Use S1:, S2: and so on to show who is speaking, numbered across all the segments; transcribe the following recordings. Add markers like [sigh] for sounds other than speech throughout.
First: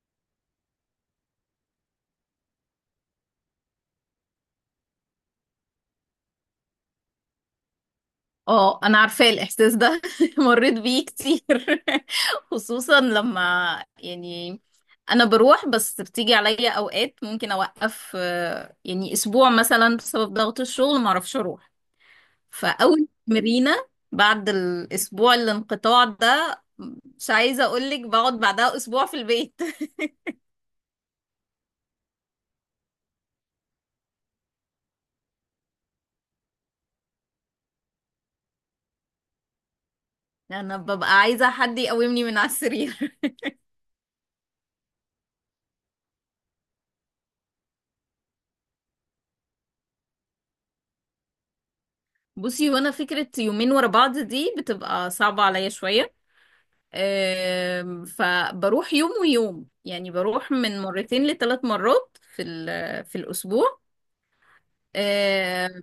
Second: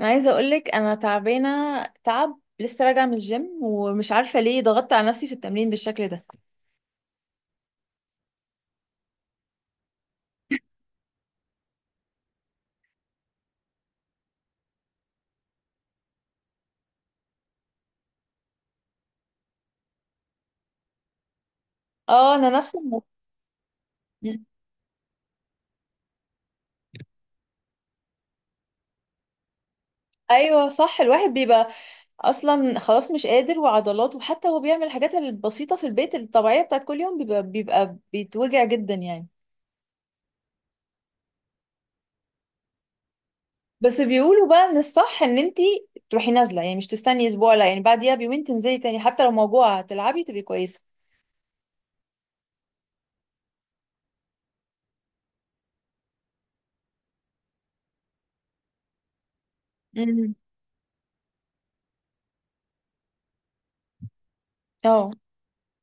S1: انا عايزه اقولك انا تعبانه تعب، لسه راجعه من الجيم ومش عارفه ليه ضغطت على نفسي في التمرين بالشكل ده.
S2: اه، انا عارفة الاحساس ده. [laughs] مريت بيه كتير. [laughs] خصوصا لما يعني انا بروح، بس بتيجي عليا اوقات ممكن اوقف، يعني اسبوع مثلا بسبب ضغط الشغل ما اعرفش اروح.
S1: اه، انا نفس
S2: فاول تمرينة بعد الاسبوع الانقطاع ده، مش عايزة اقولك بقعد بعدها اسبوع في البيت.
S1: ايوه صح، الواحد بيبقى اصلا خلاص مش قادر، وعضلاته وحتى هو بيعمل الحاجات البسيطه في البيت الطبيعيه بتاعت كل يوم بيبقى بيتوجع جدا يعني.
S2: [laughs] انا ببقى عايزة حد يقومني من على السرير. [laughs]
S1: بس بيقولوا بقى ان الصح ان انتي تروحي نازله، يعني مش تستني اسبوع، لا يعني بعديها بيومين تنزلي تاني حتى لو موجوعه تلعبي تبقي كويسه.
S2: بصي، وانا فكرة يومين ورا بعض دي بتبقى صعبة عليا شوية. فبروح يوم ويوم، يعني
S1: امم
S2: بروح من مرتين لثلاث مرات في الأسبوع.
S1: اه،
S2: آم،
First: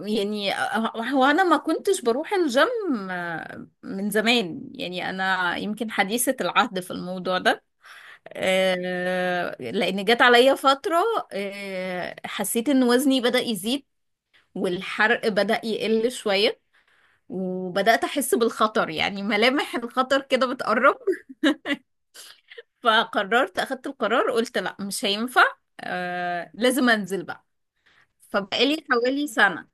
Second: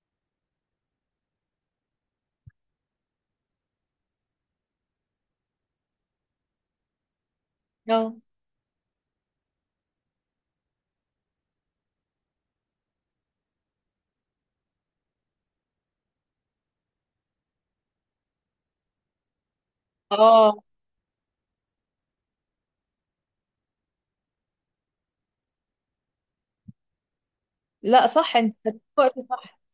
S2: يعني هو أنا ما كنتش بروح الجيم من زمان، يعني أنا يمكن حديثة العهد في الموضوع ده.
S1: اه،
S2: لأن جت عليا فترة، حسيت إن وزني بدأ يزيد، والحرق بدأ يقل شوية، وبدأت أحس بالخطر، يعني ملامح الخطر كده
S1: اه،
S2: بتقرب. فقررت اخدت القرار، قلت لا مش هينفع، آه لازم انزل بقى.
S1: لا صح انت،
S2: فبقالي
S1: وقت
S2: حوالي
S1: صح.
S2: سنة.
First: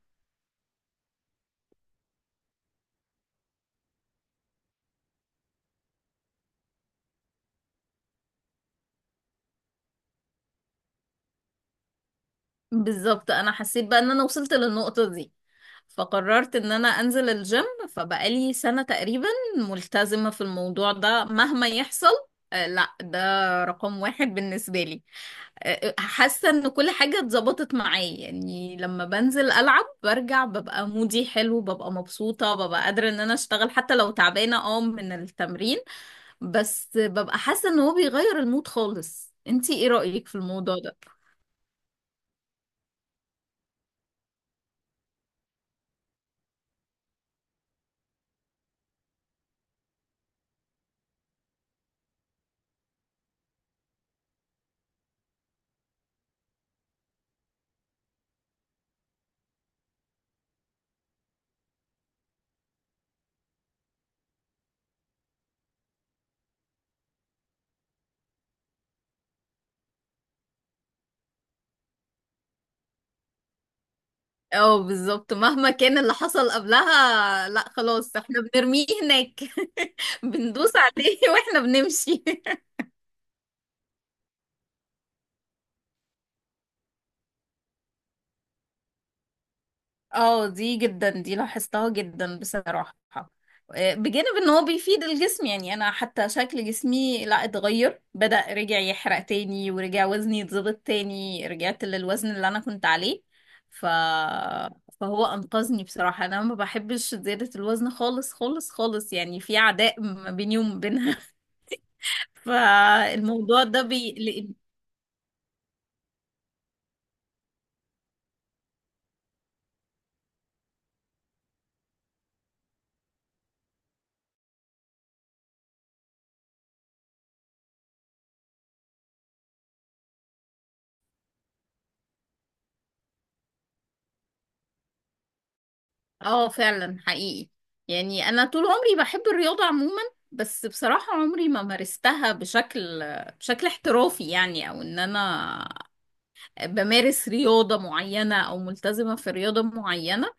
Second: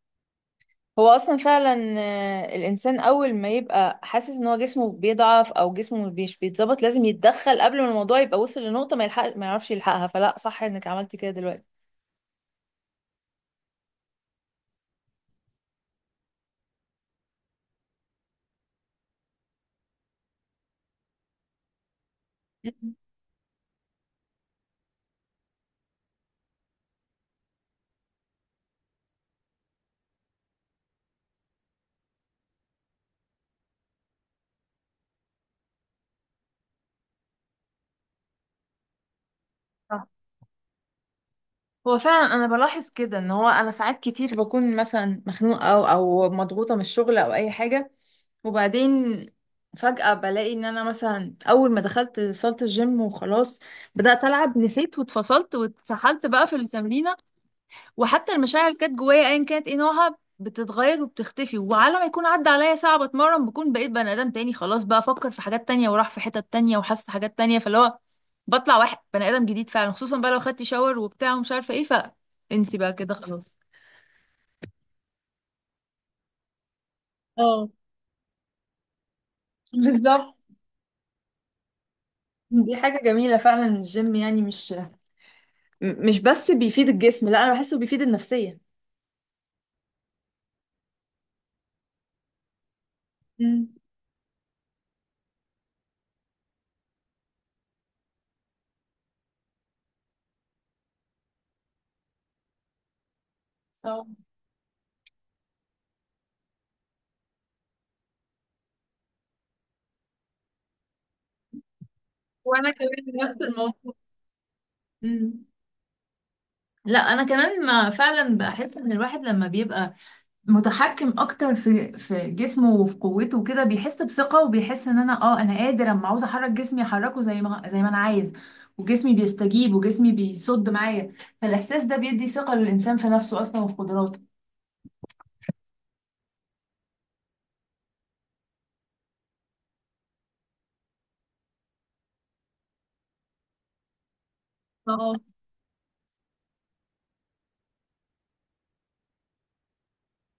S1: هو اصلا فعلا الانسان اول ما يبقى حاسس ان هو جسمه بيضعف او جسمه مش بيتظبط لازم يتدخل قبل ما الموضوع يبقى وصل لنقطة ما يلحق ما يعرفش يلحقها، فلا صح انك عملتي كده دلوقتي.
S2: بالظبط، انا حسيت بقى ان انا وصلت للنقطة دي، فقررت ان انا انزل الجيم. فبقالي سنة تقريبا ملتزمة في الموضوع ده مهما يحصل. آه
S1: مم.
S2: لا، ده رقم واحد بالنسبة لي. حاسة ان كل حاجة اتظبطت معايا، يعني لما بنزل العب برجع ببقى مودي حلو، ببقى مبسوطة، ببقى قادرة ان انا اشتغل حتى لو تعبانة اه من التمرين. بس ببقى حاسة ان هو بيغير المود خالص. انتي ايه
S1: صح.
S2: رأيك في الموضوع ده؟
S1: هو فعلا انا بلاحظ كده ان هو انا ساعات كتير بكون مثلا مخنوقه او مضغوطه من الشغل او اي حاجه، وبعدين فجاه بلاقي ان انا مثلا اول ما دخلت صاله الجيم وخلاص بدات العب، نسيت واتفصلت واتسحلت بقى في التمرينه، وحتى المشاعر اللي كانت جوايا ايا كانت ايه نوعها بتتغير وبتختفي، وعلى ما يكون عدى عليا ساعة بتمرن بكون بقيت بني ادم تاني خلاص، بقى افكر في حاجات تانية وراح في حتت تانية وحاسة حاجات تانية، فاللي هو بطلع واحد بني ادم جديد فعلا، خصوصا بقى لو خدت شاور وبتاع ومش عارفة ايه، فانسي بقى كده خلاص.
S2: اه بالظبط، مهما كان اللي حصل قبلها لا
S1: اه
S2: خلاص، احنا بنرميه هناك. [laughs]
S1: بالظبط.
S2: بندوس عليه واحنا بنمشي.
S1: دي حاجة جميلة فعلا الجيم، يعني مش مش بس بيفيد الجسم، لا انا بحسه بيفيد النفسية.
S2: اه، دي جدا، دي لاحظتها جدا بصراحة.
S1: مم.
S2: بجانب ان هو بيفيد الجسم، يعني انا حتى شكل جسمي لا اتغير، بدأ رجع يحرق تاني، ورجع وزني يتظبط تاني، رجعت للوزن اللي انا كنت عليه. ف...
S1: اه
S2: فهو انقذني بصراحة. انا ما بحبش زيادة الوزن خالص خالص خالص، يعني في عداء ما بيني وما بينها. [laughs]
S1: وانا كمان نفس
S2: فالموضوع ده
S1: الموضوع.
S2: بيقلقني.
S1: مم. لا انا كمان ما فعلا بحس ان الواحد لما بيبقى متحكم اكتر في جسمه وفي قوته وكده بيحس بثقة، وبيحس ان انا اه انا قادر، اما عاوز احرك جسمي احركه زي ما انا عايز، وجسمي بيستجيب وجسمي بيصد معايا، فالاحساس ده بيدي ثقة للانسان في نفسه اصلا وفي قدراته.
S2: اه فعلا حقيقي. يعني انا طول عمري بحب الرياضة عموما، بس بصراحة عمري ما مارستها بشكل احترافي، يعني او ان
S1: اه،
S2: انا بمارس رياضة معينة او ملتزمة في رياضة معينة.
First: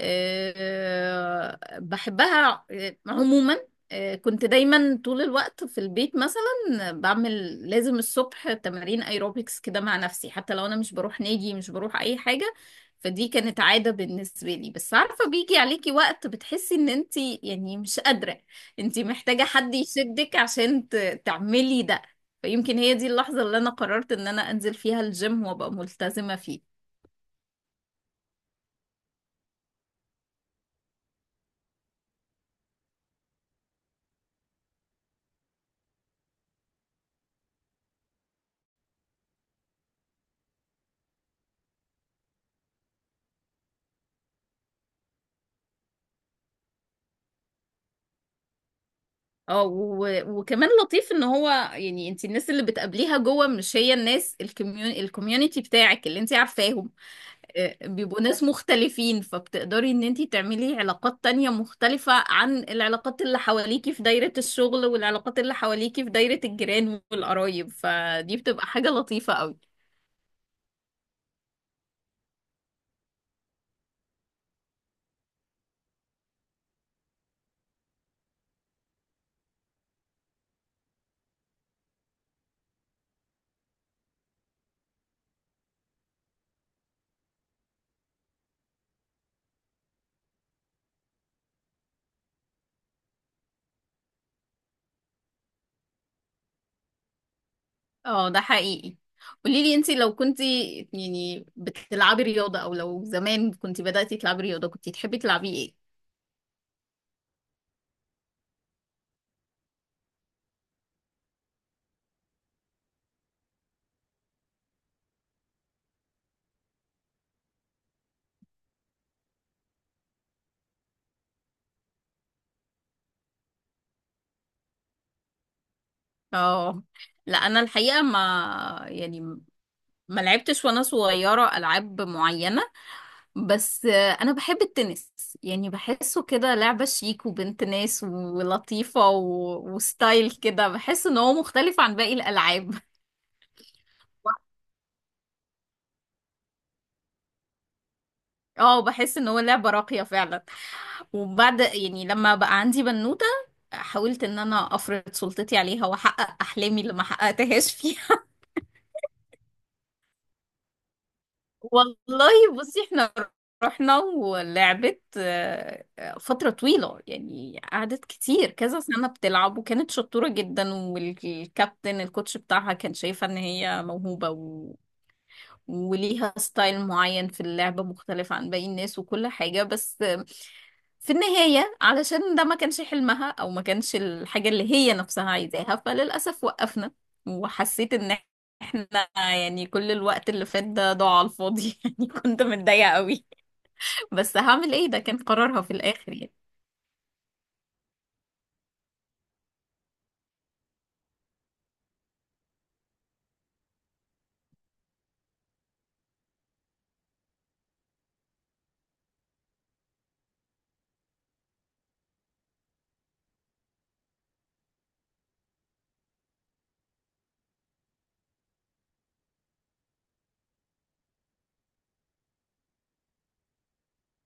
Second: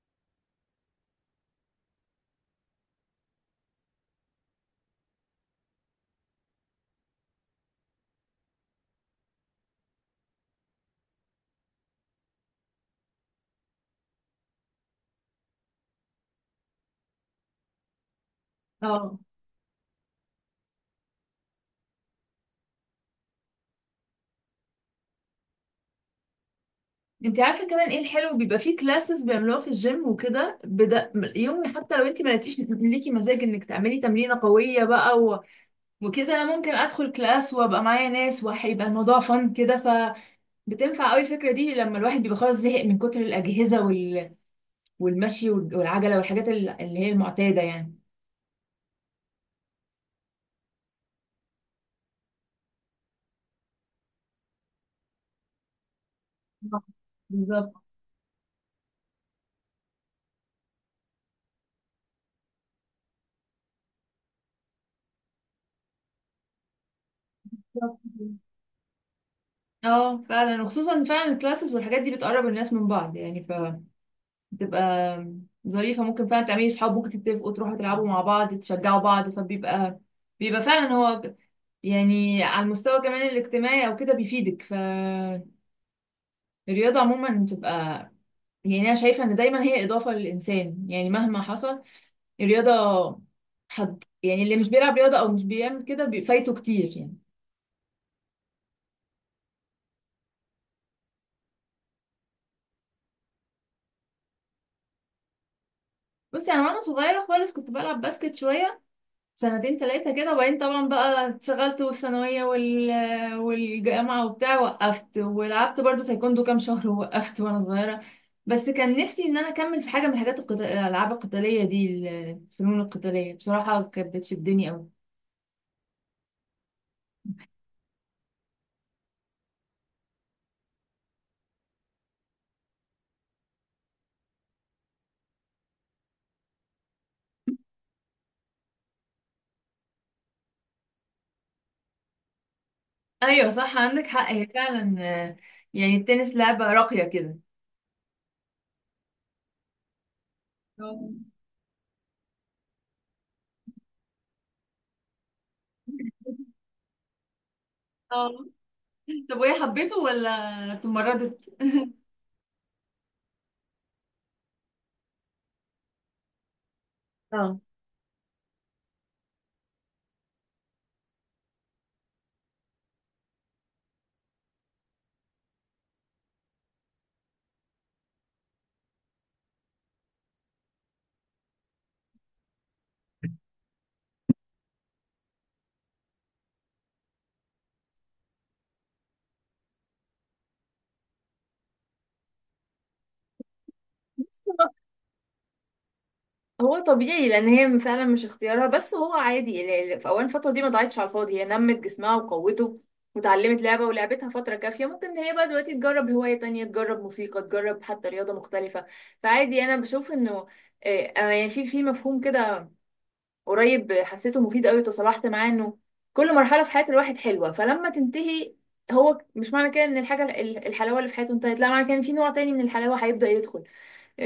S2: بحبها عموما. كنت دايما طول الوقت في البيت مثلا بعمل لازم الصبح تمارين ايروبكس كده مع نفسي، حتى لو انا مش بروح نادي، مش بروح اي حاجة. فدي كانت عادة بالنسبة لي. بس عارفة بيجي عليكي وقت بتحسي ان انتي يعني مش قادرة، انتي
S1: اه.
S2: محتاجة حد يشدك عشان تعملي ده. فيمكن هي دي اللحظة اللي انا قررت ان انا انزل فيها الجيم وابقى ملتزمة فيه.
S1: انت عارفه كمان ايه الحلو، بيبقى فيه كلاسز بيعملوها في الجيم وكده بدا يوم، حتى لو انت ما لقيتيش ليكي مزاج انك تعملي تمرينه قويه بقى و... وكده انا ممكن ادخل كلاس وابقى معايا ناس وهيبقى الموضوع فن كده. بتنفع قوي الفكرة دي لما الواحد بيبقى خلاص زهق من كتر الأجهزة وال... والمشي والعجلة والحاجات اللي هي المعتادة يعني.
S2: اه، وكمان لطيف ان هو، يعني انت الناس اللي بتقابليها جوه مش هي الناس الكميوني الكوميونتي بتاعك اللي انت
S1: آه،
S2: عارفاهم.
S1: بالظبط.
S2: بيبقوا ناس مختلفين، فبتقدري ان انت تعملي علاقات تانية مختلفة عن العلاقات اللي حواليكي في دايرة الشغل والعلاقات اللي حواليكي في دايرة الجيران والقرايب،
S1: بالظبط كده.
S2: فدي بتبقى حاجة لطيفة قوي.
S1: اه فعلا، وخصوصا فعلا الكلاسز والحاجات دي بتقرب الناس من بعض يعني، فبتبقى ظريفة، ممكن فعلا تعملي صحاب، ممكن تتفقوا تروحوا تلعبوا مع بعض تشجعوا بعض، فبيبقى فعلا هو يعني على المستوى كمان الاجتماعي او كده بيفيدك، فالرياضة عموما بتبقى يعني انا شايفة ان دايما هي اضافة للانسان يعني مهما حصل الرياضة، حد يعني اللي مش بيلعب رياضة أو مش بيعمل كده فايته كتير يعني.
S2: اه ده حقيقي. قوليلي انت لو كنت يعني بتلعبي رياضة، او لو زمان كنت بدأتي تلعبي رياضة، كنت تحبي تلعبي ايه؟
S1: بصي يعني أنا وأنا صغيرة خالص كنت بلعب باسكت شوية، سنتين تلاتة كده، وبعدين طبعا بقى اتشغلت والثانوية وال... والجامعة وبتاع، وقفت. ولعبت برضو تايكوندو كام شهر ووقفت وأنا صغيرة، بس كان نفسي إن أنا أكمل في حاجة من الحاجات القتال... الألعاب القتالية دي الفنون القتالية، بصراحة كانت بتشدني أوي.
S2: اه لا، انا الحقيقه ما يعني ما لعبتش وانا صغيره العاب معينه. بس انا بحب التنس، يعني بحسه كده لعبه شيك وبنت ناس ولطيفه، وستايل كده. بحس ان هو مختلف عن باقي الالعاب. [laughs]
S1: أيوة صح، عندك حق، هي فعلا يعني التنس لعبة راقية كده.
S2: اه بحس ان هو لعبه راقيه فعلا. وبعد، يعني لما بقى عندي بنوته، حاولت ان انا افرض سلطتي عليها واحقق احلامي اللي ما حققتهاش فيها.
S1: آه. طب وهي حبيته ولا تمردت؟
S2: والله بصي، احنا رحنا ولعبت فترة طويلة،
S1: اه
S2: يعني قعدت كتير كذا سنة بتلعب. وكانت شطورة جدا، والكابتن الكوتش بتاعها كان شايفة ان هي موهوبة، وليها ستايل معين في اللعب مختلف عن باقي الناس وكل حاجة. بس في النهاية، علشان ده ما كانش حلمها أو ما كانش الحاجة اللي هي نفسها عايزاها، فللأسف وقفنا. وحسيت إن احنا، يعني كل الوقت اللي فات ده ضاع على الفاضي. [laughs] يعني كنت متضايقة قوي. بس هعمل ايه، ده كان قرارها في الآخر يعني.
S1: هو طبيعي، لان هي فعلا مش اختيارها، بس هو عادي في اول الفتره دي ما ضاعتش على الفاضي، هي نمت جسمها وقوته وتعلمت لعبه ولعبتها فتره كافيه، ممكن هي بقى دلوقتي تجرب هوايه تانية، تجرب موسيقى، تجرب حتى رياضه مختلفه، فعادي. انا بشوف انه انا يعني في مفهوم كده قريب حسيته مفيد قوي، وتصالحت معاه، انه كل مرحله في حياه الواحد حلوه، فلما تنتهي هو مش معنى كده ان الحاجه الحلاوه اللي في حياته انتهت، لا معنى كده ان في نوع تاني من الحلاوه هيبدا يدخل.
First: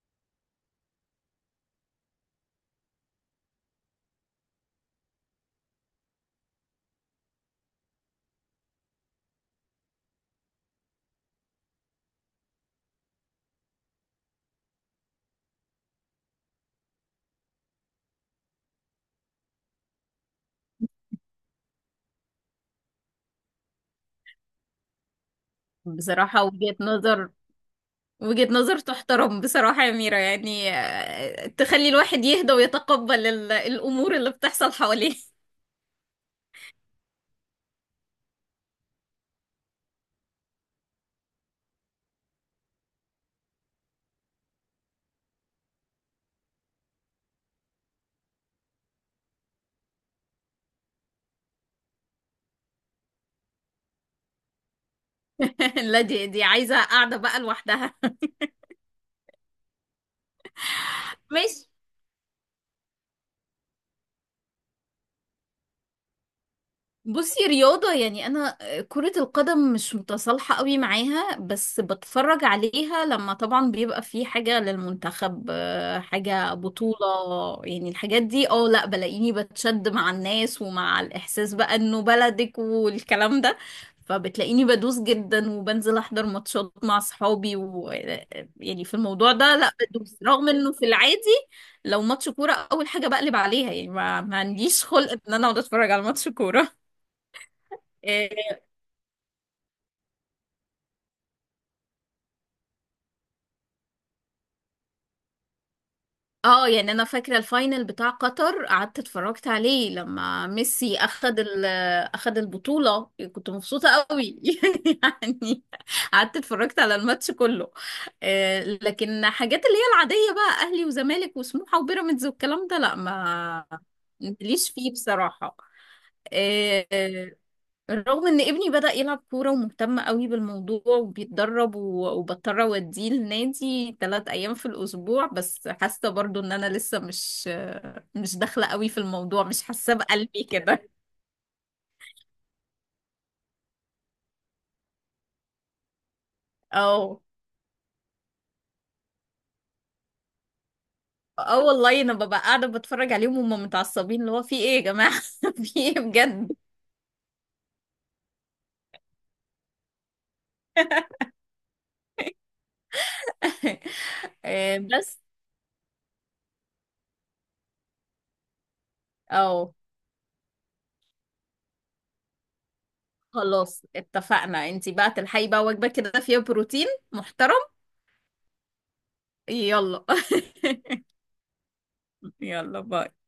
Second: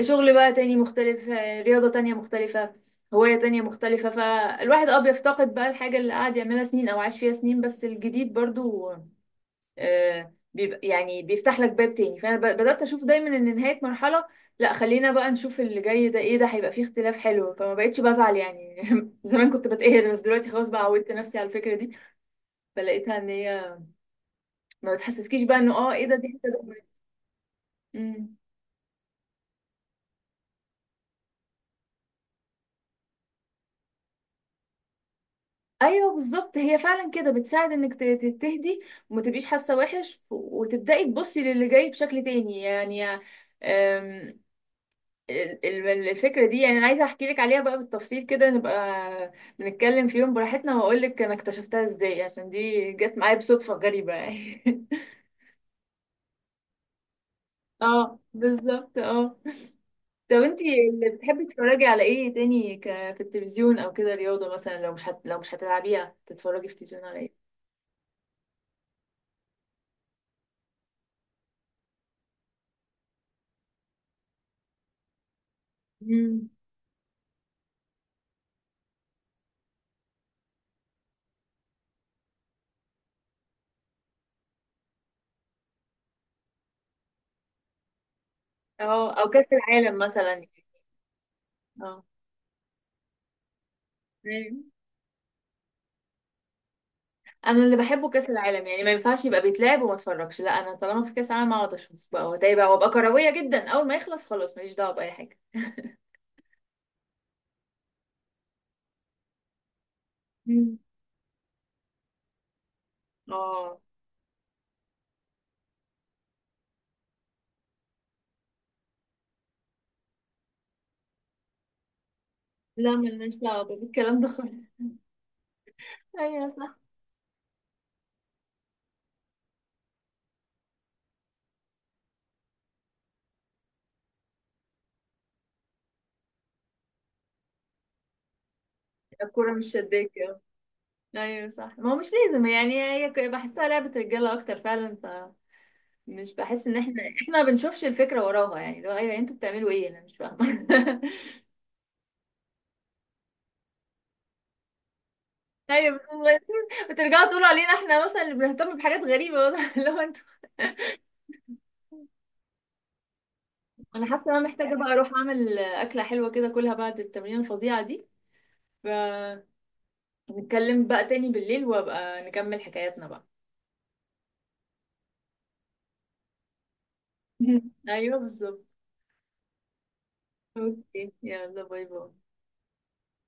S1: شغل بقى تاني مختلف، رياضة تانية مختلفة، هواية تانية مختلفة، فالواحد اه بيفتقد بقى الحاجة اللي قعد يعملها سنين أو عاش فيها سنين، بس الجديد برضو بيبقى يعني بيفتح لك باب تاني، فأنا بدأت أشوف دايما إن نهاية مرحلة لا، خلينا بقى نشوف اللي جاي ده ايه، ده هيبقى فيه اختلاف حلو. فما بقتش بزعل يعني [laughs] زمان كنت بتقهر بس دلوقتي خلاص بقى عودت نفسي على الفكرة دي، فلقيتها ان هي ما بتحسسكيش بقى انه اه ايه ده، دي
S2: بصراحة
S1: حتة ده.
S2: وجهة نظر،
S1: مم.
S2: تحترم بصراحة يا ميرا. يعني تخلي الواحد يهدى ويتقبل الأمور اللي بتحصل حواليه.
S1: ايوه بالظبط، هي فعلا كده بتساعد انك تهدي وما تبقيش حاسه وحش، وتبداي تبصي للي جاي بشكل تاني يعني. أم، الفكره دي يعني انا عايزه احكي لك عليها بقى بالتفصيل كده، نبقى بنتكلم في يوم براحتنا واقول لك انا اكتشفتها ازاي، عشان دي جت معايا بصدفه غريبه يعني [laughs]
S2: [laughs] لا، دي عايزة قاعدة بقى لوحدها.
S1: اه بالظبط اه. طب انتي اللي
S2: [laughs]
S1: بتحبي
S2: ماشي.
S1: تتفرجي على ايه تاني في التلفزيون او كده؟ رياضه مثلا لو مش لو مش هتلعبيها تتفرجي في التلفزيون على
S2: بصي رياضة، يعني أنا كرة القدم مش متصالحة قوي معاها، بس بتفرج عليها لما طبعا بيبقى في حاجة للمنتخب،
S1: ايه؟
S2: حاجة بطولة، يعني الحاجات دي. اه لا، بلاقيني بتشد مع الناس، ومع الإحساس بقى إنه بلدك والكلام ده. فبتلاقيني بدوس جدا وبنزل أحضر ماتشات مع صحابي، و يعني في
S1: اه او
S2: الموضوع
S1: كاس
S2: ده لا
S1: العالم
S2: بدوس،
S1: مثلا
S2: رغم
S1: يعني.
S2: إنه في العادي لو
S1: اه.
S2: ماتش كورة أول حاجة بقلب عليها. يعني ما
S1: أيوة.
S2: عنديش خلق إن أنا أقعد أتفرج على ماتش كورة.
S1: انا اللي بحبه
S2: اه،
S1: كاس العالم، يعني ما ينفعش يبقى بيتلعب وما اتفرجش، لا انا طالما في كاس العالم اقعد اشوف بقى واتابع بقى، وابقى كرويه جدا، اول ما يخلص خلاص ماليش دعوه باي حاجه.
S2: يعني انا فاكره الفاينل بتاع قطر، قعدت اتفرجت عليه لما
S1: مم.
S2: ميسي اخد اخد البطوله. كنت
S1: اه.
S2: مبسوطه قوي. [laughs] يعني قعدت اتفرجت على الماتش كله. لكن حاجات اللي هي العاديه بقى، اهلي وزمالك وسموحه وبيراميدز والكلام ده، لا
S1: لا مالناش دعوه
S2: ما
S1: بالكلام ده
S2: ماليش
S1: خالص
S2: فيه
S1: [laughs]
S2: بصراحه.
S1: ايوه صح.
S2: آه، آه، رغم ان ابني بدأ يلعب كورة ومهتم قوي بالموضوع وبيتدرب، وبضطر اوديه النادي 3 ايام في الاسبوع. بس حاسة برضو ان انا لسه مش، داخلة قوي في الموضوع،
S1: الكوره
S2: مش
S1: مش
S2: حاسة
S1: شداك اه.
S2: بقلبي كده.
S1: ايوه صح، ما هو مش لازم يعني، هي بحسها لعبه رجاله اكتر فعلا، فمش بحس
S2: [laughs]
S1: ان احنا
S2: اه.
S1: ما بنشوفش الفكره وراها يعني، لو ايوه انتوا بتعملوا ايه انا مش فاهمه [laughs]
S2: اه والله انا ببقى قاعدة بتفرج عليهم وهم متعصبين، اللي هو في ايه يا جماعة؟ [laughs] في
S1: ايوه
S2: ايه بجد؟
S1: [laughs] بترجعوا تقولوا علينا احنا مثلا اللي بنهتم بحاجات غريبه، واضح اللي هو [laughs] انتوا. انا حاسه ان
S2: [laughs]
S1: انا محتاجه بقى اروح
S2: بس
S1: اعمل اكله حلوه كده كلها بعد التمرين الفظيعه دي، فنتكلم
S2: اه،
S1: بقى تاني بالليل وابقى نكمل حكاياتنا بقى.
S2: خلاص اتفقنا، انتي بقى تلحقي بقى وجبة كده فيها بروتين محترم.
S1: [laughs] ايوه بالظبط.
S2: يلا.
S1: اوكي يلا باي باي.
S2: [laughs] يلا باي.